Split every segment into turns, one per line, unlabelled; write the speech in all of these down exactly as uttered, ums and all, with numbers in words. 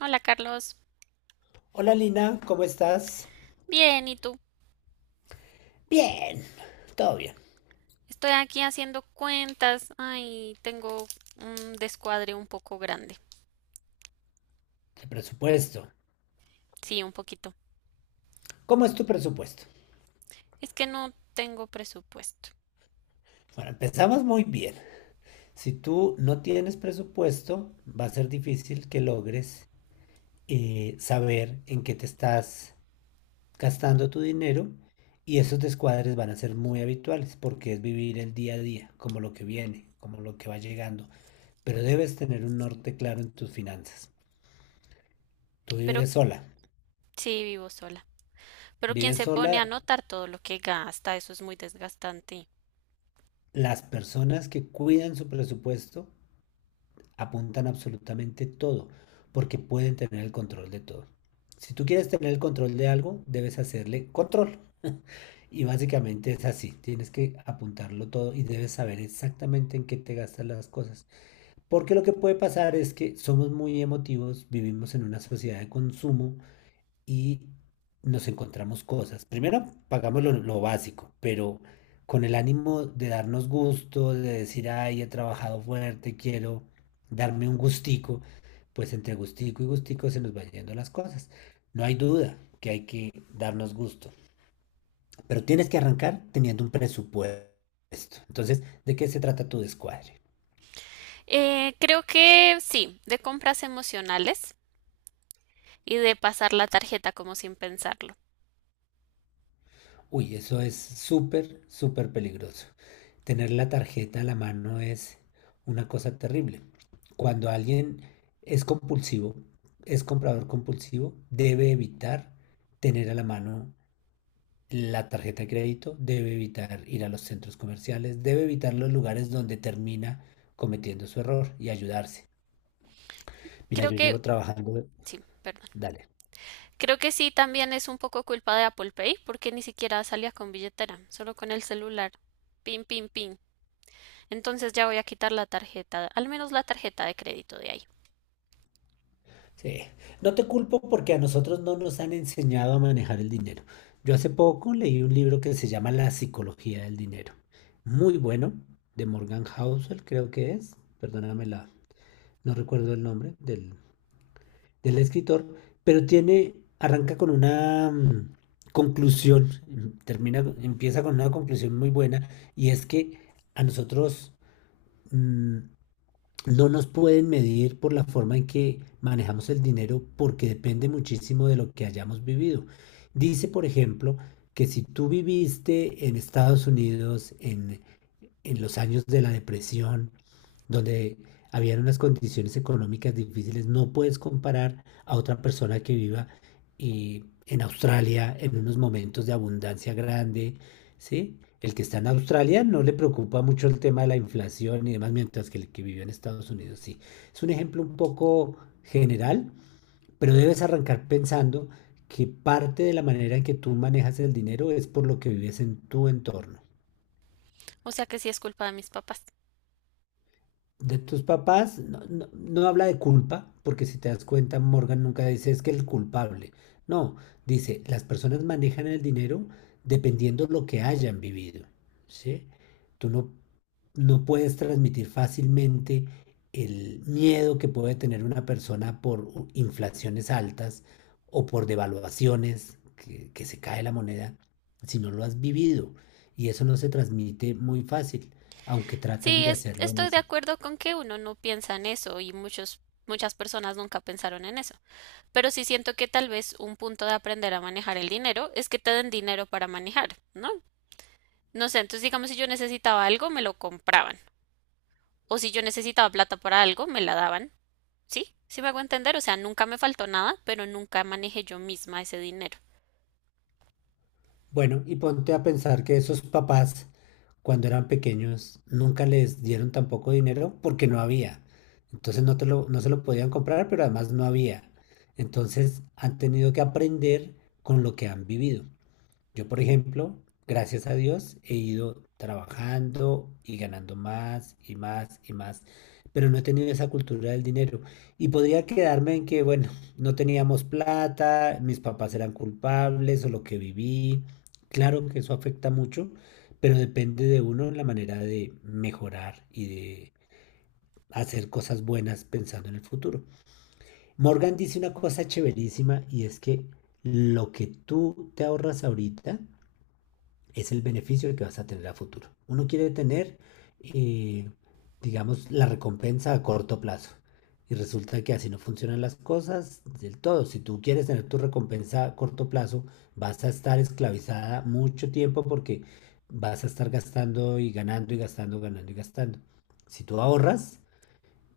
Hola Carlos,
Hola Lina, ¿cómo estás?
bien, ¿y tú?
Bien, todo bien.
Estoy aquí haciendo cuentas. Ay, tengo un descuadre un poco grande.
El presupuesto.
Sí, un poquito.
¿Cómo es tu presupuesto?
Es que no tengo presupuesto,
Bueno, empezamos muy bien. Si tú no tienes presupuesto, va a ser difícil que logres eh, saber en qué te estás gastando tu dinero y esos descuadres van a ser muy habituales porque es vivir el día a día, como lo que viene, como lo que va llegando. Pero debes tener un norte claro en tus finanzas. Tú
pero
vives sola.
sí vivo sola. Pero quien
Vives
se
sola.
pone a anotar todo lo que gasta, eso es muy desgastante.
Las personas que cuidan su presupuesto apuntan absolutamente todo, porque pueden tener el control de todo. Si tú quieres tener el control de algo, debes hacerle control. Y básicamente es así, tienes que apuntarlo todo y debes saber exactamente en qué te gastas las cosas. Porque lo que puede pasar es que somos muy emotivos, vivimos en una sociedad de consumo y nos encontramos cosas. Primero pagamos lo, lo básico, pero con el ánimo de darnos gusto, de decir, ay, he trabajado fuerte, quiero darme un gustico, pues entre gustico y gustico se nos van yendo las cosas. No hay duda que hay que darnos gusto, pero tienes que arrancar teniendo un presupuesto. Entonces, ¿de qué se trata tu descuadre?
Eh, creo que sí, de compras emocionales y de pasar la tarjeta como sin pensarlo.
Uy, eso es súper, súper peligroso. Tener la tarjeta a la mano es una cosa terrible. Cuando alguien es compulsivo, es comprador compulsivo, debe evitar tener a la mano la tarjeta de crédito, debe evitar ir a los centros comerciales, debe evitar los lugares donde termina cometiendo su error y ayudarse. Mira,
Creo
yo llevo
que
trabajando,
sí, perdón.
dale.
Creo que sí, también es un poco culpa de Apple Pay, porque ni siquiera salía con billetera, solo con el celular. Pin, pin, pin. Entonces ya voy a quitar la tarjeta, al menos la tarjeta de crédito de ahí.
Sí, no te culpo porque a nosotros no nos han enseñado a manejar el dinero. Yo hace poco leí un libro que se llama La psicología del dinero. Muy bueno, de Morgan Housel, creo que es. Perdóname la, no recuerdo el nombre del, del escritor, pero tiene, arranca con una mm, conclusión, mm, termina, empieza con una conclusión muy buena, y es que a nosotros mm, no nos pueden medir por la forma en que manejamos el dinero porque depende muchísimo de lo que hayamos vivido. Dice, por ejemplo, que si tú viviste en Estados Unidos, en en los años de la depresión, donde habían unas condiciones económicas difíciles, no puedes comparar a otra persona que viva eh, en Australia en unos momentos de abundancia grande, ¿sí? El que está en Australia no le preocupa mucho el tema de la inflación y demás, mientras que el que vivió en Estados Unidos sí. Es un ejemplo un poco general, pero debes arrancar pensando que parte de la manera en que tú manejas el dinero es por lo que vives en tu entorno.
O sea que sí es culpa de mis papás.
De tus papás no, no- no habla de culpa, porque si te das cuenta, Morgan nunca dice es que el culpable. No, dice, las personas manejan el dinero dependiendo lo que hayan vivido, ¿sí? Tú no, no puedes transmitir fácilmente el miedo que puede tener una persona por u- inflaciones altas o por devaluaciones, que, que se cae la moneda, si no lo has vivido. Y eso no se transmite muy fácil, aunque tratan
Sí,
de
es-
hacerlo en
estoy de
ese.
acuerdo con que uno no piensa en eso y muchos, muchas personas nunca pensaron en eso. Pero sí siento que tal vez un punto de aprender a manejar el dinero es que te den dinero para manejar, ¿no? No sé, entonces digamos si yo necesitaba algo, me lo compraban. O si yo necesitaba plata para algo, me la daban. Sí, sí me hago entender, o sea, nunca me faltó nada, pero nunca manejé yo misma ese dinero.
Bueno, y ponte a pensar que esos papás, cuando eran pequeños, nunca les dieron tampoco dinero porque no había. Entonces no te lo, no se lo podían comprar, pero además no había. Entonces han tenido que aprender con lo que han vivido. Yo, por ejemplo, gracias a Dios, he ido trabajando y ganando más y más y más, pero no he tenido esa cultura del dinero. Y podría quedarme en que, bueno, no teníamos plata, mis papás eran culpables o lo que viví. Claro que eso afecta mucho, pero depende de uno la manera de mejorar y de hacer cosas buenas pensando en el futuro. Morgan dice una cosa chéverísima y es que lo que tú te ahorras ahorita, es el beneficio que vas a tener a futuro. Uno quiere tener, eh, digamos, la recompensa a corto plazo. Y resulta que así no funcionan las cosas del todo. Si tú quieres tener tu recompensa a corto plazo, vas a estar esclavizada mucho tiempo porque vas a estar gastando y ganando y gastando, ganando y gastando. Si tú ahorras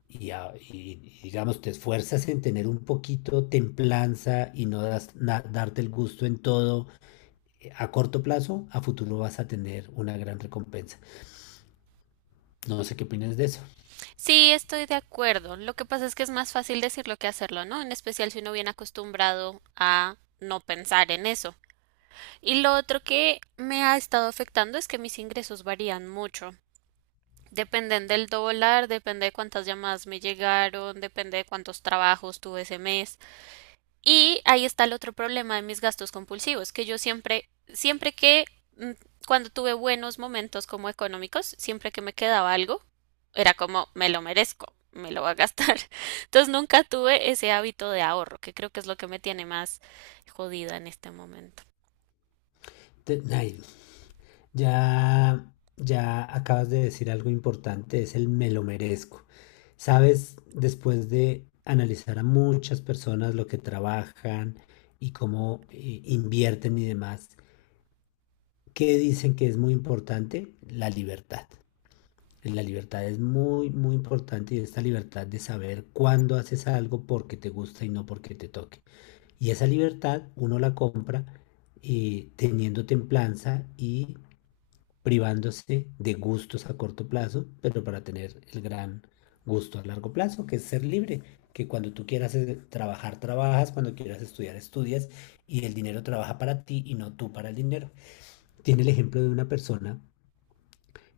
y, a- y- y, digamos, te esfuerzas en tener un poquito templanza y no das- na- darte el gusto en todo eh, a corto plazo, a futuro vas a tener una gran recompensa. No sé qué opinas de eso.
Sí, estoy de acuerdo. Lo que pasa es que es más fácil decirlo que hacerlo, ¿no? En especial si uno viene acostumbrado a no pensar en eso. Y lo otro que me ha estado afectando es que mis ingresos varían mucho. Dependen del dólar, depende de cuántas llamadas me llegaron, depende de cuántos trabajos tuve ese mes. Y ahí está el otro problema de mis gastos compulsivos, que yo siempre, siempre que, mm, cuando tuve buenos momentos como económicos, siempre que me quedaba algo, era como, me lo merezco, me lo voy a gastar. Entonces nunca tuve ese hábito de ahorro, que creo que es lo que me tiene más jodida en este momento.
Te- Nail, ya, ya acabas de decir algo importante, es el me lo merezco. Sabes, después de analizar a muchas personas lo que trabajan y cómo eh, invierten y demás, ¿qué dicen que es muy importante? La libertad. La libertad es muy, muy importante y esta libertad de saber cuándo haces algo porque te gusta y no porque te toque. Y esa libertad uno la compra eh, teniendo templanza y privándose de gustos a corto plazo, pero para tener el gran gusto a largo plazo, que es ser libre, que cuando tú quieras eh, trabajar, trabajas, cuando quieras estudiar, estudias, y el dinero trabaja para ti y no tú para el dinero. Tiene el ejemplo de una persona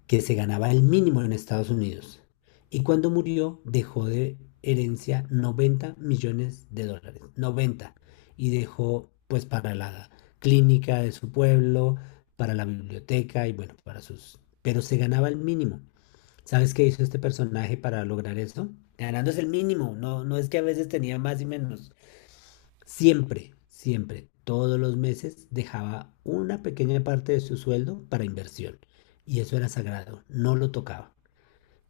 que se ganaba el mínimo en Estados Unidos. Y cuando murió dejó de herencia noventa millones de dólares, noventa. Y dejó pues para la clínica de su pueblo, para la biblioteca y bueno, para sus... Pero se ganaba el mínimo. ¿Sabes qué hizo este personaje para lograr eso? Ganándose el mínimo, no, no es que a veces tenía más y menos. Siempre, siempre, todos los meses dejaba una pequeña parte de su sueldo para inversión. Y eso era sagrado, no lo tocaba.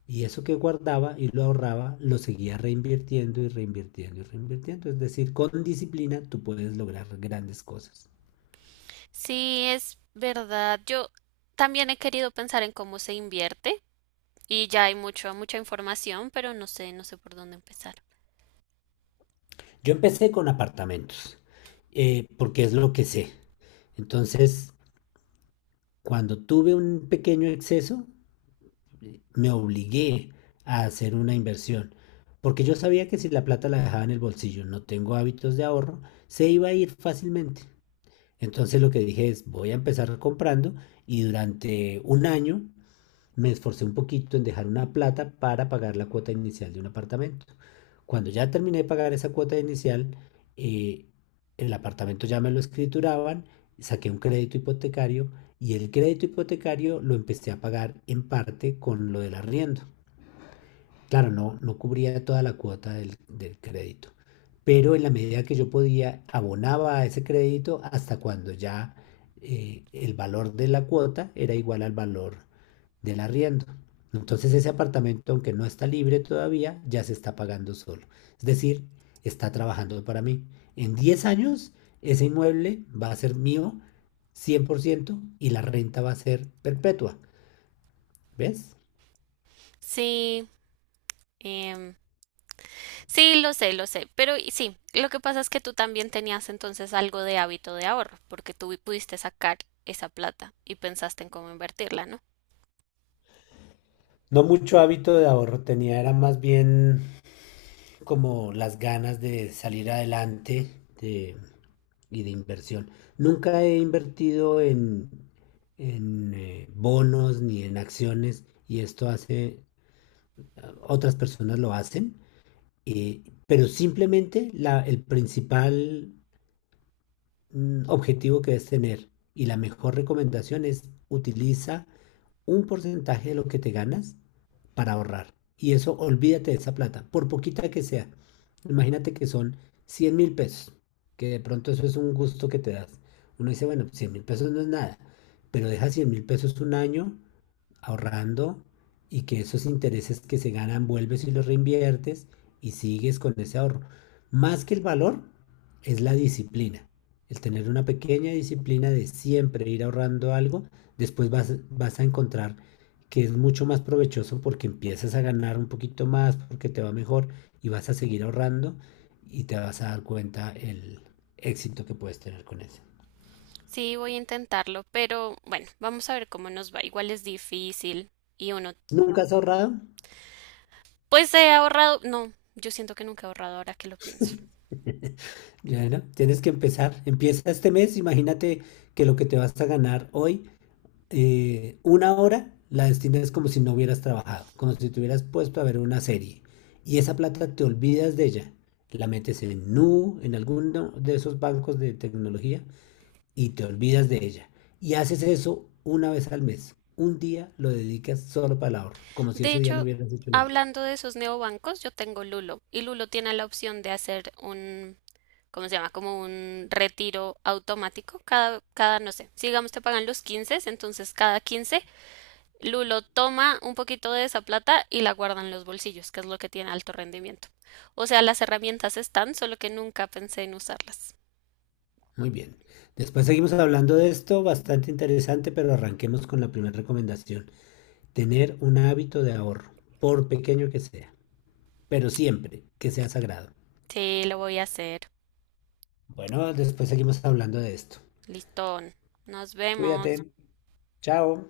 Y eso que guardaba y lo ahorraba, lo seguía reinvirtiendo y reinvirtiendo y reinvirtiendo. Es decir, con disciplina tú puedes lograr grandes cosas.
Sí, es verdad. Yo también he querido pensar en cómo se invierte y ya hay mucho, mucha información, pero no sé, no sé por dónde empezar.
Yo empecé con apartamentos, eh, porque es lo que sé. Entonces, cuando tuve un pequeño exceso, me obligué a hacer una inversión. Porque yo sabía que si la plata la dejaba en el bolsillo, no tengo hábitos de ahorro, se iba a ir fácilmente. Entonces lo que dije es, voy a empezar comprando y durante un año me esforcé un poquito en dejar una plata para pagar la cuota inicial de un apartamento. Cuando ya terminé de pagar esa cuota inicial, eh, el apartamento ya me lo escrituraban, saqué un crédito hipotecario y el crédito hipotecario lo empecé a pagar en parte con lo del arriendo. Claro, no, no cubría toda la cuota del, del crédito, pero en la medida que yo podía, abonaba a ese crédito hasta cuando ya eh, el valor de la cuota era igual al valor del arriendo. Entonces ese apartamento, aunque no está libre todavía, ya se está pagando solo. Es decir, está trabajando para mí. En diez años, ese inmueble va a ser mío cien por ciento y la renta va a ser perpetua. ¿Ves?
Sí, em, sí, lo sé, lo sé, pero y- sí, lo que pasa es que tú también tenías entonces algo de hábito de ahorro, porque tú vi- pudiste sacar esa plata y pensaste en cómo invertirla, ¿no?
No mucho hábito de ahorro tenía, era más bien como las ganas de salir adelante de- y de inversión. Nunca he invertido en, en eh, bonos ni en acciones y esto hace otras personas lo hacen, eh, pero simplemente la, el principal mm, objetivo que debes tener y la mejor recomendación es utiliza un porcentaje de lo que te ganas para ahorrar. Y eso, olvídate de esa plata, por poquita que sea. Imagínate que son cien mil pesos, que de pronto eso es un gusto que te das. Uno dice, bueno, cien mil pesos no es nada, pero deja cien mil pesos un año ahorrando y que esos intereses que se ganan vuelves y los reinviertes y sigues con ese ahorro. Más que el valor es la disciplina, el tener una pequeña disciplina de siempre ir ahorrando algo, después vas, vas a encontrar que es mucho más provechoso porque empiezas a ganar un poquito más, porque te va mejor y vas a seguir ahorrando y te vas a dar cuenta el éxito que puedes tener con eso.
Sí, voy a intentarlo, pero bueno, vamos a ver cómo nos va. Igual es difícil y uno,
¿Nunca has ahorrado?
pues he ahorrado, no, yo siento que nunca he ahorrado ahora que lo pienso.
Ya, ¿no? Tienes que empezar. Empieza este mes. Imagínate que lo que te vas a ganar hoy, eh, una hora, la destinas como si no hubieras trabajado, como si te hubieras puesto a ver una serie. Y esa plata te olvidas de ella. La metes en Nu, en alguno de esos bancos de tecnología y te olvidas de ella. Y haces eso una vez al mes. Un día lo dedicas solo para el ahorro, como si
De
ese día no
hecho,
hubieras hecho nada.
hablando de esos neobancos, yo tengo Lulo y Lulo tiene la opción de hacer un ¿cómo se llama? Como un retiro automático. Cada, cada, no sé, si digamos te pagan los quince, entonces cada quince Lulo toma un poquito de esa plata y la guarda en los bolsillos, que es lo que tiene alto rendimiento. O sea, las herramientas están, solo que nunca pensé en usarlas.
Muy bien. Después seguimos hablando de esto, bastante interesante, pero arranquemos con la primera recomendación. Tener un hábito de ahorro, por pequeño que sea, pero siempre que sea sagrado.
Sí, lo voy a hacer.
Bueno, después seguimos hablando de esto.
Listón. Nos vemos.
Cuídate. Chao.